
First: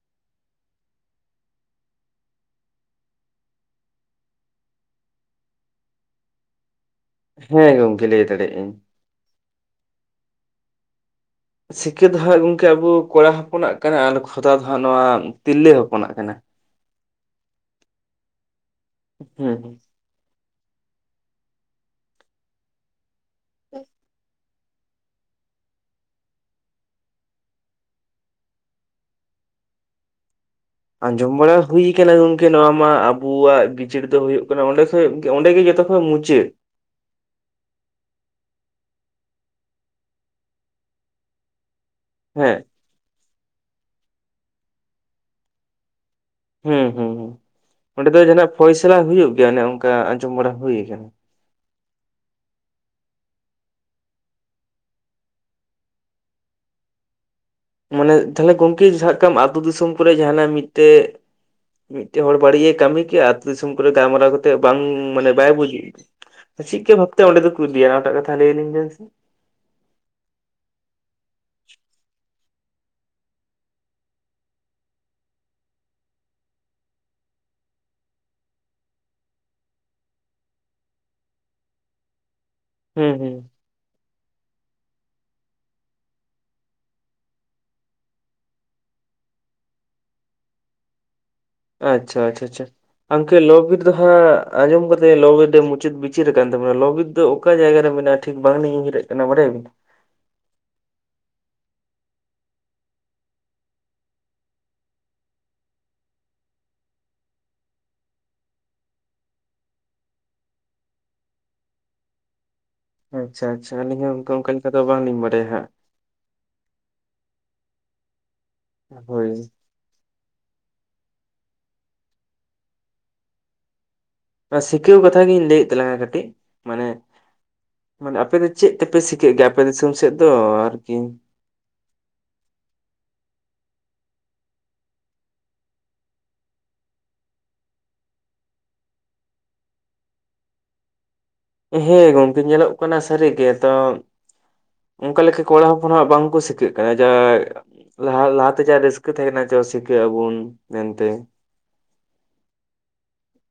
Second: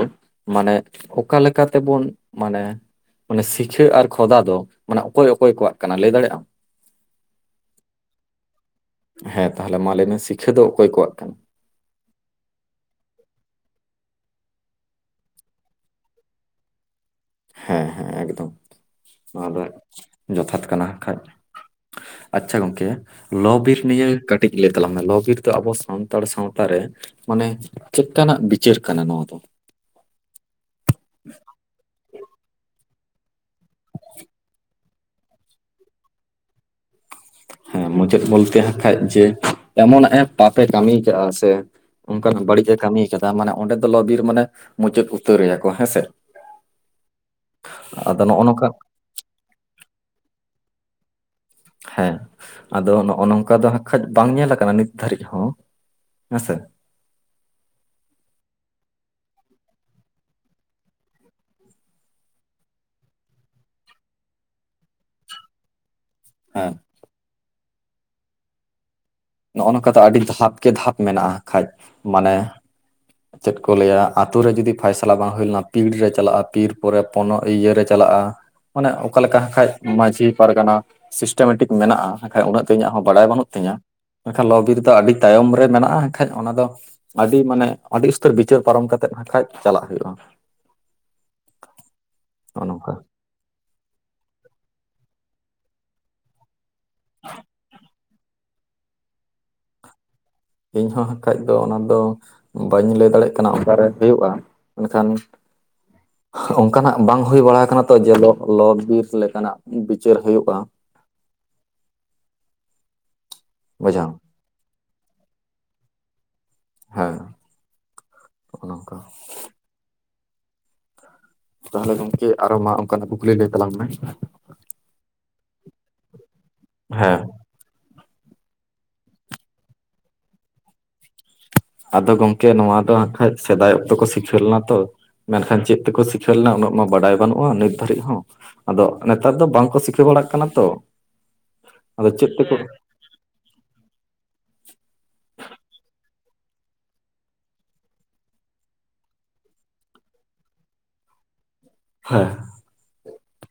ᱢᱟᱱᱮ ᱚᱠᱟ ᱞᱮᱠᱟ ᱛᱮᱵᱚᱱ ᱢᱟᱱᱮ ᱢᱟᱱᱮ ᱥᱤᱠᱷᱟᱹ ᱟᱨ ᱠᱷᱚᱫᱟ ᱫᱚ ᱢᱟᱱᱮ ᱚᱠᱚᱭ ᱚᱠᱚᱭ ᱠᱚᱣᱟᱜ ᱠᱟᱱᱟ ᱞᱟᱹᱭ ᱫᱟᱲᱮᱜ ᱟᱢ? ᱦᱮᱸ ᱜᱚᱢᱠᱮ ᱞᱟᱹᱭ ᱫᱟᱲᱮᱜ ᱤᱧ᱾ ᱦᱮᱸ ᱛᱟᱦᱚᱞᱮ ᱢᱟ ᱞᱟᱹᱭ ᱢᱮ ᱥᱤᱠᱷᱟᱹ ᱫᱚ ᱚᱠᱚᱭ ᱠᱚᱣᱟᱜ ᱠᱟᱱᱟ? ᱥᱤᱠᱟᱹ ᱫᱚ ᱦᱟᱸᱜ ᱜᱚᱝᱠᱮ ᱟᱵᱚ ᱠᱚᱲᱟ ᱦᱚᱯᱚᱱᱟᱜ ᱠᱟᱱᱟ ᱟᱨ ᱠᱷᱚᱫᱟ ᱫᱚ ᱦᱟᱸᱜ ᱱᱚᱣᱟ ᱛᱤᱨᱞᱟᱹ ᱦᱚᱯᱚᱱᱟᱜ ᱠᱟᱱᱟ᱾ [unintelligible] ᱦᱮᱸ ᱦᱮᱸ ᱮᱠᱫᱚᱢ ᱱᱚᱣᱟ ᱦᱩᱸ ᱫᱚᱼᱼ ᱦᱩᱸ ᱡᱚᱛᱷᱟᱛ ᱠᱟᱱᱟ ᱠᱷᱟᱡ ᱟᱪᱪᱷᱟ ᱜᱚᱢᱠᱮ ᱞᱚ ᱵᱤᱨ ᱱᱤᱭᱟᱹ ᱠᱟᱹᱴ ᱴᱤᱡ ᱞᱟᱹᱭ ᱛᱟᱞᱟᱝ ᱢᱮ ᱞᱚ ᱵᱤᱨ ᱫᱚ ᱟᱵᱚ ᱥᱟᱱᱛᱟᱲ ᱥᱟᱶᱛᱟ ᱨᱮᱼᱼ ᱢᱟᱱᱮ ᱪᱮᱫ ᱠᱟᱱᱟᱜ ᱵᱤᱪᱟᱹᱨ ᱠᱟᱱᱟ ᱱᱚᱣᱟ ᱫᱚ? ᱟᱸᱡᱚᱢ ᱵᱟᱲᱟ ᱦᱩᱭ ᱟᱠᱟᱱᱟ ᱜᱚᱝᱠᱮ ᱱᱚᱣᱟ ᱢᱟ ᱟᱵᱩᱣᱟᱜ ᱵᱤᱪᱟᱹᱨ ᱫᱚ ᱦᱚᱭᱚᱜ ᱠᱟᱱᱟ ᱚᱸᱰᱮ ᱦᱚᱭᱟᱜ ᱜᱮ ᱚᱸᱰᱮ ᱜᱮ ᱡᱚᱛᱚ ᱠᱷᱚᱡ ᱢᱩᱪᱟᱹᱫ, ᱦᱮᱸ ᱢᱩᱪᱟᱹᱫ ᱵᱩᱞᱛᱮ ᱦᱟᱸᱜ ᱠᱷᱟᱡ ᱡᱮ ᱮᱢᱚᱱ ᱮᱸ ᱯᱟᱯᱮ ᱠᱟᱢᱤᱭ ᱠᱟᱜ-ᱟ ᱥᱮ ᱚᱱᱠᱟᱱ ᱦᱮᱸ ᱵᱟᱹᱲᱤᱡ ᱮ ᱠᱟᱢᱤᱭ ᱠᱟᱫᱟ ᱢᱟᱱᱮ ᱚᱸᱰᱮ ᱫᱚ ᱞᱚ ᱵᱤᱨ ᱢᱟᱱᱮ ᱢᱩᱪᱟᱹᱫ ᱩᱛᱟᱹᱨ ᱨᱮᱭᱟ ᱠᱚ ᱦᱮᱸ ᱥᱮ᱾ ᱦᱩᱸ ᱦᱩᱸ ᱚᱸᱰᱮ ᱫᱚ ᱱᱚᱜᱼᱚ ᱡᱟᱦᱟᱸᱱᱟᱜ ᱱᱚᱝᱠᱟ ᱯᱷᱚᱭᱥᱟᱞᱟ ᱦᱩᱭᱩᱜ ᱜᱮᱭᱟ ᱚᱱᱮ ᱚᱱᱠᱟ ᱟᱸᱡᱚᱢ ᱵᱟᱲᱟ ᱦᱩᱭ ᱟᱠᱟᱱᱟ, ᱦᱮᱸ ᱟᱫᱚ ᱱᱚᱜᱼᱚ ᱱᱚᱝᱠᱟ ᱫᱚ ᱱᱟᱠᱷᱟᱡ ᱵᱟᱝ ᱧᱮᱞ ᱟᱠᱟᱱᱟ ᱱᱤᱛ ᱫᱷᱟᱹᱨᱤᱡ ᱦᱚᱸ ᱦᱮᱸᱥᱮ, ᱢᱟᱱᱮ ᱛᱟᱦᱞᱮ ᱜᱚᱢᱠᱮ ᱥᱟᱵ ᱠᱟᱜ ᱠᱟᱢ ᱟᱛᱳ ᱫᱤᱥᱚᱢ ᱠᱚᱨᱮ ᱡᱟᱦᱟᱱᱟᱜ ᱢᱤᱫᱴᱮᱡ, ᱢᱤᱫᱴᱮᱡ ᱦᱚᱲ ᱵᱟᱹᱲᱤᱡ ᱮ ᱠᱟᱹᱢᱤ ᱠᱮᱜᱼᱟ ᱟᱛᱳ ᱫᱤᱥᱚᱢ ᱠᱚᱨᱮ ᱜᱟᱞᱢᱟᱨᱟᱣ ᱠᱟᱛᱮᱜ ᱵᱟᱝ ᱢᱟᱱᱮ ᱵᱟᱭ ᱵᱩᱡᱽᱼᱟ, ᱦᱮᱸ ᱪᱤᱫᱠᱟ ᱵᱷᱟᱵᱽᱛᱮ ᱚᱸᱰᱮ ᱫᱚᱠᱚ ᱤᱫᱤᱭᱟ ᱚᱱᱟᱴᱟᱜ ᱠᱟᱛᱷᱟ ᱞᱟᱹᱭᱟᱞᱤᱧ ᱵᱮᱱ ᱥᱮ, ᱱᱚᱜᱼᱚ ᱱᱚᱝᱠᱟ ᱫᱚ ᱟᱹᱰᱤ ᱫᱷᱟᱯ ᱜᱮ ᱫᱷᱟᱯ ᱢᱮᱱᱟᱜᱼᱟ ᱠᱷᱟᱡ ᱢᱟᱱᱮ ᱪᱮᱫ ᱠᱚ ᱞᱟᱹᱭᱟ ᱟᱛᱳ ᱨᱮ ᱡᱩᱫᱤ ᱯᱷᱟᱭᱥᱟᱞᱟ ᱵᱟᱝ ᱦᱩᱭ ᱞᱮᱱᱟ ᱯᱤᱲ ᱨᱮ ᱪᱟᱞᱟᱜᱼᱟ ᱯᱤᱲ ᱯᱚᱨᱮ ᱚᱱᱱᱚ ᱤᱭᱟᱹ ᱨᱮ ᱪᱟᱞᱟᱜᱼᱟ ᱢᱟᱱᱮ ᱚᱠᱟ ᱞᱮᱠᱟ ᱦᱟᱸᱜ ᱠᱷᱟᱡ ᱢᱟᱺᱡᱷᱤ ᱯᱟᱨᱜᱟᱱᱟ ᱥᱤᱥᱴᱮᱢᱮᱴᱤᱠ ᱢᱮᱱᱟᱜᱼᱟ, ᱟᱠᱷᱟᱡ ᱩᱱᱟᱹᱜ ᱫᱚ ᱤᱧᱟᱹᱜ ᱦᱚᱸ ᱦᱩᱸ ᱵᱟᱲᱟᱭ ᱦᱩᱸ ᱵᱟᱹᱱᱩᱜ ᱛᱤᱧᱟᱹ ᱢᱮᱱᱠᱷᱟᱱ ᱞᱚᱼᱵᱤᱨ ᱨᱮᱫᱚ ᱟᱹᱰᱤ ᱛᱟᱭᱚᱢ ᱨᱮ ᱢᱮᱱᱟᱜᱼᱟ ᱮᱱᱠᱷᱟᱡ ᱚᱱᱟ ᱫᱚ ᱟᱹᱰᱤ ᱢᱟᱱᱮ ᱟᱹᱰᱤ ᱩᱥᱛᱟᱹᱨ ᱵᱤᱪᱟᱹᱨ ᱯᱟᱨᱚᱢ ᱠᱟᱛᱮᱜ ᱟᱠᱷᱟᱱᱡ ᱪᱟᱞᱟᱜ ᱦᱩᱭᱩᱜᱼᱟ [unintelligible] ᱟᱪᱪᱷᱟ ᱟᱪᱪᱷᱟ ᱱᱚᱜᱼᱚ ᱟᱪᱪᱷᱟ ᱱᱚᱝᱠᱟ ᱜᱚᱢᱠᱮ ᱞᱚᱼᱵᱤᱨ ᱫᱚ ᱦᱟᱸᱜ ᱟᱸᱡᱚᱢ ᱠᱟᱛᱮ ᱞᱚᱼᱵᱤᱨ ᱫᱚ ᱢᱩᱪᱟᱹᱫ ᱵᱤᱪ ᱪᱮᱫ ᱟᱠᱟᱱ ᱛᱟᱵᱚᱱᱟ ᱞᱚᱼᱵᱤᱨ ᱫᱚ ᱚᱠᱟ ᱡᱟᱭᱜᱟ ᱨᱮ ᱢᱮᱱᱟᱜᱼᱟ ᱴᱷᱤᱠ ᱵᱟᱝᱞᱤᱧ ᱩᱭᱦᱟᱹᱨᱮᱫ ᱠᱟᱱᱟ ᱵᱟᱰᱟᱭᱟᱵᱤᱱ ᱤᱧᱦᱚᱸ ᱦᱟᱸᱜ ᱠᱷᱟᱡ ᱫᱚ ᱚᱱᱟ ᱫᱚ ᱵᱟᱹᱧ ᱞᱟᱹᱭ ᱫᱟᱲᱮᱜ ᱠᱟᱱᱟ ᱚᱠᱟᱨᱮ ᱦᱩᱭᱩᱜᱼᱟ ᱢᱮᱱᱠᱷᱟᱱ ᱚᱱᱠᱟᱱᱟᱜ ᱵᱟᱝ ᱦᱩᱭ ᱵᱟᱲᱟ ᱟᱠᱟᱱᱟ ᱛᱚ ᱡᱮ ᱞᱚ ᱞᱚᱼᱵᱤᱨ ᱞᱮᱠᱟᱱᱟᱜ ᱵᱤᱪᱟᱹᱨ ᱦᱩᱭᱩᱜᱼᱟ, ᱟᱪᱪᱷᱟ ᱟᱪᱪᱷᱟ ᱟᱹᱞᱤᱧ ᱵᱩᱡᱷᱟᱹᱣ ᱦᱚᱸ ᱚᱱᱠᱟ ᱚᱱᱠᱟ ᱞᱮᱠᱟ ᱫᱚ ᱵᱟᱝᱞᱤᱧ ᱵᱟᱰᱟᱭᱟ ᱦᱟᱸᱜ- ᱦᱮᱸ ᱚᱱᱮ ᱚᱱᱠᱟ ᱦᱳᱭ ᱛᱟᱦᱚᱞᱮ ᱜᱚᱢᱠᱮ ᱟᱨᱚ ᱢᱟ ᱚᱱᱠᱟᱱᱟᱜ ᱠᱩᱠᱞᱤ ᱞᱟᱹᱭ ᱛᱟᱞᱟᱝ ᱢᱮᱻ ᱥᱤᱠᱷᱟᱹᱣ ᱠᱟᱛᱷᱟ ᱜᱤᱧ ᱞᱟᱹᱭᱮᱫ ᱛᱟᱞᱟᱝᱼᱟ ᱠᱟᱹᱴᱤᱡ ᱢᱟᱱᱮ ᱦᱮᱸ ᱢᱟᱱᱮ ᱟᱯᱮ ᱫᱚ ᱪᱮᱫ ᱛᱮᱯᱮ ᱥᱤᱠᱟᱹᱜ ᱜᱮᱭᱟ᱾ ᱟᱯᱮ ᱫᱤᱥᱚᱢ ᱥᱮᱫ ᱫᱚ ᱟᱨᱠᱤ᱾ ᱟᱫᱚ ᱜᱚᱢᱠᱮ ᱱᱚᱣᱟ ᱫᱚ ᱦᱟᱸᱠᱷᱟᱡ ᱥᱮᱫᱟᱭ ᱚᱠᱛᱮ ᱠᱚ ᱥᱤᱠᱷᱟᱹ ᱞᱮᱱᱟ ᱛᱚ᱾ ᱢᱮᱱᱠᱷᱟᱱ ᱪᱮᱫ ᱛᱮᱠᱚ ᱥᱤᱠᱷᱟᱹ ᱞᱮᱱᱟ ᱩᱱᱟᱹᱜ ᱢᱟ ᱵᱟᱰᱟᱭ ᱵᱟᱹᱱᱩᱜᱼᱟ ᱱᱤᱛ ᱫᱷᱟᱹᱨᱤᱡ ᱦᱚᱸ᱾ ᱟᱫᱚ ᱱᱮᱛᱟᱨ ᱫᱚ ᱵᱟᱝ ᱠᱚ ᱥᱤᱠᱟᱹᱜ ᱵᱟᱲᱟᱜ ᱠᱟᱱᱟ ᱛᱚ᱾ ᱦᱮᱸ ᱟᱫᱚ ᱪᱮᱫ ᱜᱚᱢᱠᱮ ᱛᱮᱠᱚ ᱧᱮᱞᱚᱜ ᱠᱟᱱᱟ ᱥᱟᱹᱨᱤ ᱜᱮ ᱛᱚ᱾ ᱚᱱᱠᱟ ᱞᱮᱠᱟ ᱠᱚᱲᱟ ᱦᱚᱯᱚᱱ ᱵᱟᱝ ᱠᱚ ᱥᱤᱠᱟᱹᱜ ᱠᱟᱱᱟ᱾ ᱡᱟ ᱞᱟᱦᱟ ᱞᱟᱦᱟᱛᱮ ᱡᱟ ᱨᱟᱹᱥᱠᱟᱹ ᱛᱟᱦᱮᱸ ᱠᱟᱱᱟ ᱡᱟ ᱥᱤᱠᱷᱟᱹᱜ ᱟᱵᱚᱱ ᱢᱮᱱᱛᱮ᱾ ᱦᱮᱸ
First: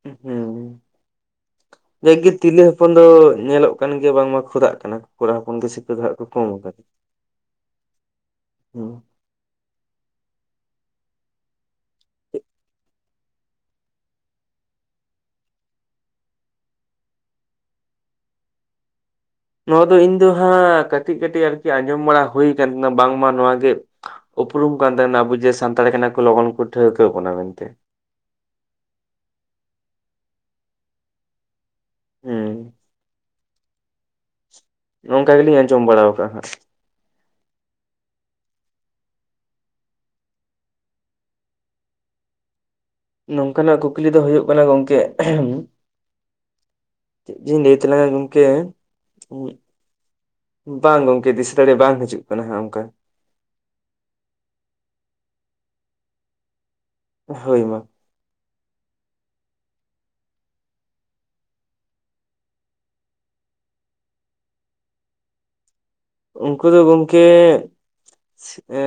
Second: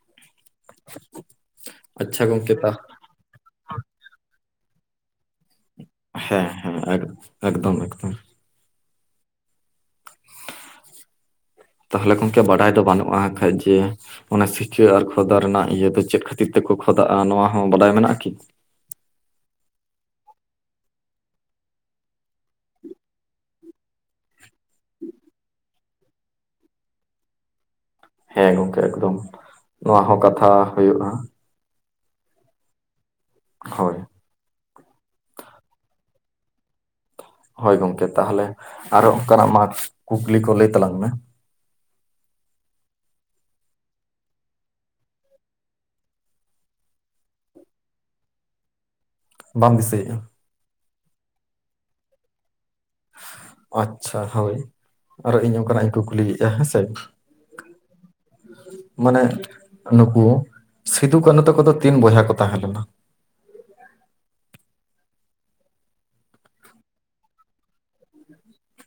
ᱦᱮᱸ ᱟᱪᱪᱷᱟ ᱡᱟᱜᱮ ᱜᱚᱝᱠᱮ ᱛᱤᱨᱞᱟᱹ ᱛᱟ ᱦᱚᱯᱚᱱ ᱫᱚ ᱧᱮᱞᱚᱜ ᱠᱟᱱ ᱜᱮᱭᱟ ᱵᱟᱝ ᱢᱟ ᱠᱷᱚᱫᱟᱜ ᱠᱟᱱᱟ ᱠᱚᱲᱟ ᱦᱚᱯᱚᱱ ᱜᱮ ᱫᱚ ᱦᱟᱸᱜ ᱠᱚ ᱠᱚᱢ ᱦᱮᱸ ᱦᱮᱸ ᱟᱠᱟᱫᱟ ᱮᱠ ᱮᱠᱫᱚᱢ ᱮᱠᱫᱚᱢ ᱦᱩᱸ [inaudible] ᱛᱟᱦᱚᱞᱮ ᱜᱚᱢᱠᱮ ᱵᱟᱰᱟᱭ ᱫᱚ ᱵᱟᱹᱱᱩᱜᱼᱟ, ᱟᱠᱷᱟᱡ ᱡᱮ ᱚᱱᱟ ᱥᱤᱠᱟᱹ ᱟᱨ ᱠᱷᱚᱫᱟ ᱨᱮᱱᱟᱜ ᱤᱭᱟᱹ ᱫᱚ ᱪᱮᱫ ᱠᱷᱟᱹᱛᱤᱨ ᱛᱮᱠᱚ ᱠᱷᱚᱫᱟᱜᱼᱟ, ᱱᱚᱣᱟ ᱦᱚᱸ ᱵᱟᱰᱟᱭ ᱢᱮᱱᱟᱜᱼᱟ ᱠᱤ? ᱱᱚᱣᱟ ᱫᱚ ᱤᱧ ᱫᱚ ᱦᱟᱸᱜ ᱠᱟᱹᱴᱤᱡ ᱠᱟᱹᱴᱤᱡ ᱟᱨᱠᱤ ᱟᱸᱡᱚᱢ ᱵᱟᱲᱟ ᱦᱩᱭ ᱟᱠᱟᱱ ᱛᱟᱦᱮᱸᱱᱟ ᱵᱟᱝ ᱢᱟ ᱱᱚᱣᱟ ᱜᱮ ᱩᱯᱨᱩᱢ ᱠᱟᱱ ᱛᱟᱦᱮᱸᱱᱟ᱾ ᱟᱵᱚ ᱡᱮ ᱥᱟᱱᱛᱟᱲ ᱠᱟᱱᱟ ᱠᱚ ᱞᱚᱜᱚᱱ ᱠᱚ ᱴᱷᱟᱹᱣᱠᱟᱹ ᱵᱚᱠᱟᱱᱟ ᱢᱮᱱᱛᱮ᱾ ᱦᱮᱸ ᱜᱚᱢᱠᱮ ᱮᱠᱫᱚᱢ ᱱᱚᱣᱟ ᱦᱚᱸ ᱠᱟᱛᱷᱟ ᱦᱩᱭᱩᱜᱼᱟ᱾ ᱦᱮᱸ ᱦᱳᱭ ᱱᱚᱝᱠᱟ ᱜᱮᱞᱤᱧ ᱟᱸᱡᱚᱢ ᱵᱟᱲᱟ ᱟᱠᱟᱫᱼᱟ ᱦᱟᱸᱜ᱾ ᱦᱳᱭ ᱜᱚᱢᱠᱮ ᱛᱟᱦᱚᱞᱮ ᱟᱨᱚ ᱚᱱᱠᱟᱱᱟᱜ ᱢᱟᱜᱽ ᱠᱩᱠᱞᱤ ᱠᱚ ᱞᱟᱹᱭ ᱛᱟᱞᱟᱝ ᱢᱮ᱾ ᱱᱚᱝᱠᱟ ᱱᱟᱜ ᱠᱩᱠᱞᱤ ᱫᱚ ᱦᱩᱭᱩᱜ ᱠᱟᱱᱟ ᱜᱚᱢᱠᱮ᱾ ᱪᱮᱫ ᱡᱮ ᱞᱟᱹᱭ ᱛᱟᱞᱟᱝ ᱜᱚᱢᱠᱮ᱾ ᱵᱟᱢ ᱫᱤᱥᱟᱹᱭᱮᱫᱼᱟ᱾ ᱵᱟᱝ ᱜᱚᱢᱠᱮ ᱫᱤᱥᱟᱹ ᱫᱟᱲᱮ ᱵᱟᱝ ᱦᱤᱡᱩᱜ ᱠᱟᱱᱟ ᱦᱟᱸᱜ ᱚᱱᱠᱟ᱾ ᱟᱪᱪᱷᱟ ᱦᱳᱭ ᱟᱨᱚ ᱤᱧ ᱚᱱᱠᱟᱱᱟᱜ ᱤᱧ ᱠᱩᱠᱞᱤᱭᱮᱫᱼᱟ ᱦᱮᱸᱥᱮ᱾ ᱦᱳᱭ ᱢᱟ᱾ ᱢᱟᱱᱮ ᱱᱩᱠᱩ ᱥᱤᱫᱩ ᱠᱟᱹᱱᱦᱩ ᱛᱟᱠᱚᱫᱚ ᱛᱤᱱ ᱵᱚᱭᱦᱟ ᱠᱚ ᱛᱟᱦᱮᱸᱞᱮᱱᱟ? ᱩᱱᱠᱩ ᱫᱚ ᱜᱚᱢᱠᱮᱼᱼ ᱮᱸ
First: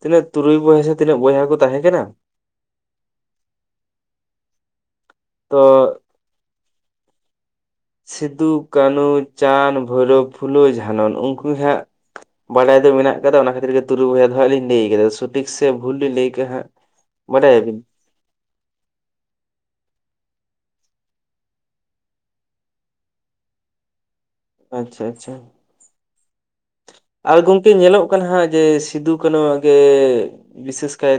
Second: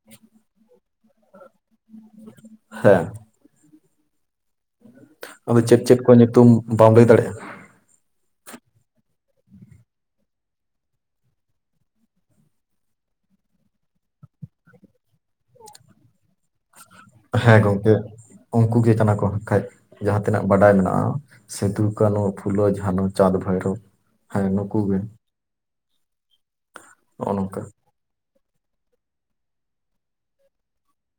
ᱛᱤᱱᱟᱹᱜ ᱛᱩᱨᱩᱭ ᱵᱚᱭᱦᱟ ᱥᱮ ᱛᱤᱱᱟᱹᱜ ᱵᱚᱭᱦᱟ ᱠᱚ ᱛᱟᱦᱮᱸ ᱠᱟᱱᱟ᱾ ᱦᱮᱸ ᱟᱫᱚ ᱪᱮᱫ ᱪᱮᱫ ᱛᱚ ᱠᱚ ᱧᱩᱛᱩᱢ ᱵᱟᱢ ᱞᱟᱹᱭ ᱫᱟᱲᱮᱭᱟᱜᱼᱟ? ᱥᱤᱫᱩ, ᱠᱟᱹᱱᱩ, ᱪᱟᱸᱫᱽ, ᱵᱷᱳᱭᱨᱵᱽ, ᱯᱷᱩᱞᱳ, ᱡᱷᱟᱱᱚᱱ ᱱᱩᱜᱼᱠᱩ ᱜᱮ ᱦᱟᱸᱜᱼᱼ ᱵᱟᱰᱟᱭ ᱫᱚ ᱢᱮᱱᱟᱜ ᱠᱟᱫᱟ᱾ ᱚᱱᱟ ᱠᱷᱟᱹᱛᱤᱨ ᱜᱮ ᱛᱩᱨᱩᱭ ᱵᱚᱭᱦᱟ ᱫᱚ ᱦᱟᱸᱜ ᱞᱤᱧ ᱞᱟᱹᱭ ᱠᱟᱫᱟ᱾ ᱥᱚᱴᱷᱤᱠ ᱥᱮ ᱵᱷᱩᱞ ᱞᱤᱧ ᱞᱟᱹᱭ ᱠᱟᱸᱜ ᱦᱟᱸᱜ᱾ ᱦᱮᱸ ᱵᱟᱰᱟᱭᱟᱵᱤᱱ ᱜᱚᱢᱠᱮ ᱩᱱᱠᱩ ᱜᱮ ᱠᱟᱱᱟ ᱠᱚ᱾ ᱠᱷᱟᱡᱽ ᱡᱟᱦᱟᱸ ᱛᱤᱱᱟᱹᱜ ᱵᱟᱰᱟᱭ ᱢᱮᱱᱟᱜᱼᱟ᱾ ᱥᱤᱫᱩ, ᱠᱟᱱᱦᱩ, ᱯᱷᱩᱞᱳ, ᱡᱷᱟᱱᱳ, ᱪᱟᱸᱫᱽ, ᱵᱷᱟᱭᱨᱳᱵᱷ, ᱟᱪᱪᱷᱟ ᱟᱪᱪᱷᱟ᱾ ᱱᱚᱜᱼᱚ ᱟᱫᱚ ᱱᱚᱝᱠᱟ ᱜᱚᱢᱠᱮ ᱧᱮᱞᱚᱜ ᱠᱟᱱᱟ ᱦᱟᱸᱜ ᱡᱮ ᱥᱤᱫᱩ ᱠᱟᱱᱩᱣᱟᱜ ᱜᱮ ᱵᱤᱥᱮᱥ ᱠᱟᱭᱛᱮᱼᱼ